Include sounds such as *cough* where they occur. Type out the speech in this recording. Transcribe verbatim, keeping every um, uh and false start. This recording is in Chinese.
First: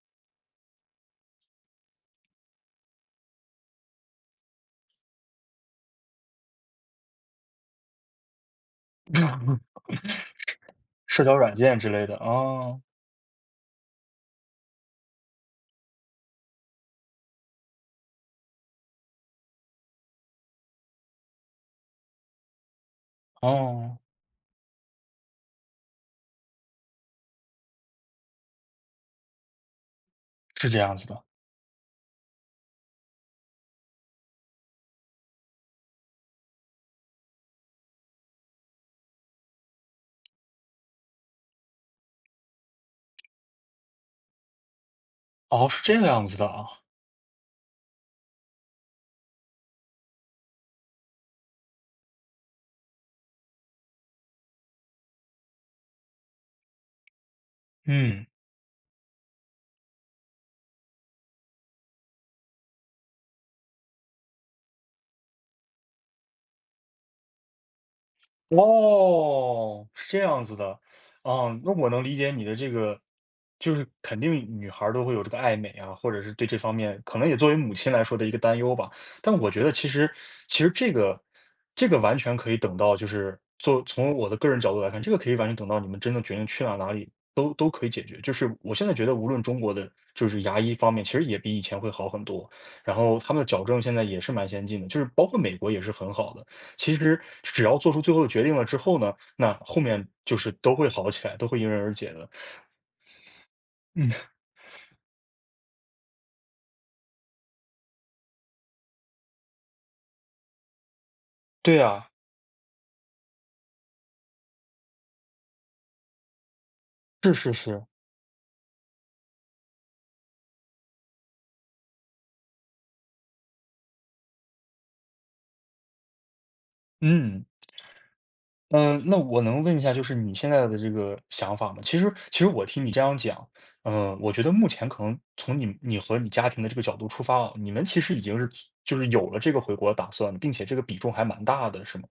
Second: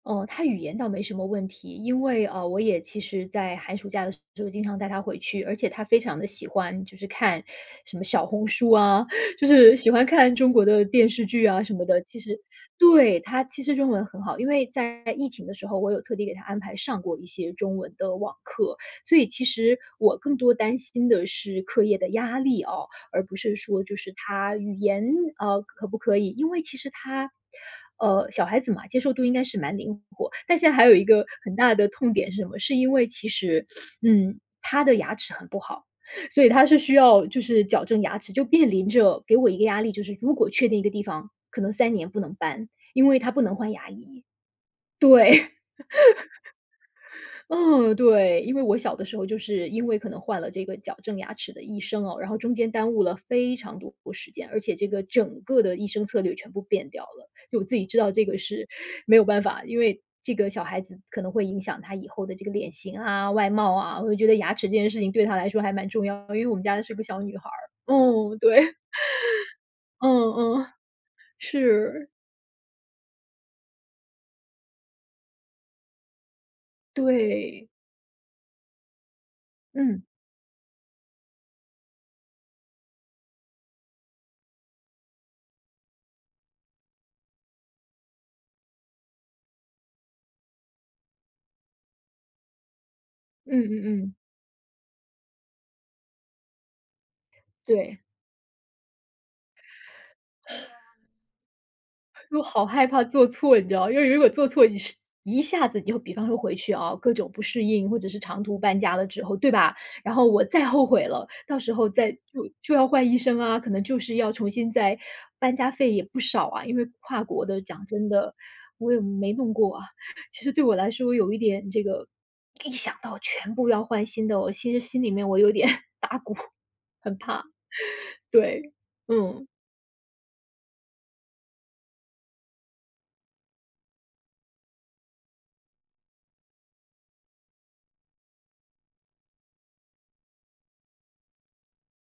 哦，她语言倒没什么问题，因为，呃，我也其实在寒暑假的时候经常带她回去，而且她非常地喜欢就是看什么小红书啊，就 *laughs* 是喜欢看中国的电社视交剧软啊什件么之的，类的，其实啊。对，她其实中文很好。因为在疫情的时候，我有特地给她安排上过一些中文的网课，所以其实我更多担心的是课业的压力哦，而不是说就哦。是她语言，啊，可不可以。因为其实她，呃，小孩子嘛，接受度应该是蛮灵活，但是现在这还有样一子的。个很大的痛点是什么？是因为其实，*sniffs* 嗯，她的牙齿很不好，所以她是需要就是矫正牙齿，就面临着给我一个压力，就是如果确定一个地方，可能三年不能搬，因为她不能换牙医。对。*laughs* 哦，是这个样子的啊。嗯，对，因为我小的时候就是因为可能换了这个矫正牙齿的医生哦，然后中间耽误了非常多的时间，而且这个整个的医生策略全部变掉了，就我自己知道嗯。这个是没有办法，因为，这个小孩子可能会影响她以后的这个脸型啊，外貌啊，我就觉得牙齿这件事情对她来说还蛮重要的，因为我们家的是个小女孩儿。哦，对。哦，是这嗯样子嗯，的。啊，那我能是。理解你的这个就是肯定女孩儿都会有这个爱美啊，或者是对这方面可能也作为对。母亲来说的一个担忧吧，但我觉得其嗯。实其实这个这个完全可以等到就是做从我的个人角度来看，这个可以完全等到你们真正决定去了哪里都都可以解决。就是我现在觉得无论中国的就是牙医方面，其实也比以前会好很多，*sucks teeth* 然后他们的嗯矫正嗯现在嗯。也是蛮先进的，就是包括美国也是很好的。其实只要做出对。了最后的决定了之后呢，那后面就是都会 *sighs* 好起来，都会迎刃而解的。我好害怕做错，你知道，因为如果嗯。做错是一下子就比方说回去啊，各种不适应，或者是长途搬家的之后，对吧？然后我再后悔了，到时对候啊。再就就要换医生啊，可能就是要重新再搬家费也不少啊，因为跨是国是的是。讲真的，我也没弄过啊。其实对我来说有一点这个一想到全部要换新的，我其实心里面我有点打鼓，很怕，嗯。*laughs* 对，呃，那我嗯。能问一下就是你现在的这个想法吗？其实其实我听你这样讲，呃，我觉得目前可能从你们你和你家庭的这个角度出发啊，你们其实已经是就是有了这个回国的打算，并且这个比重还蛮大的是吗？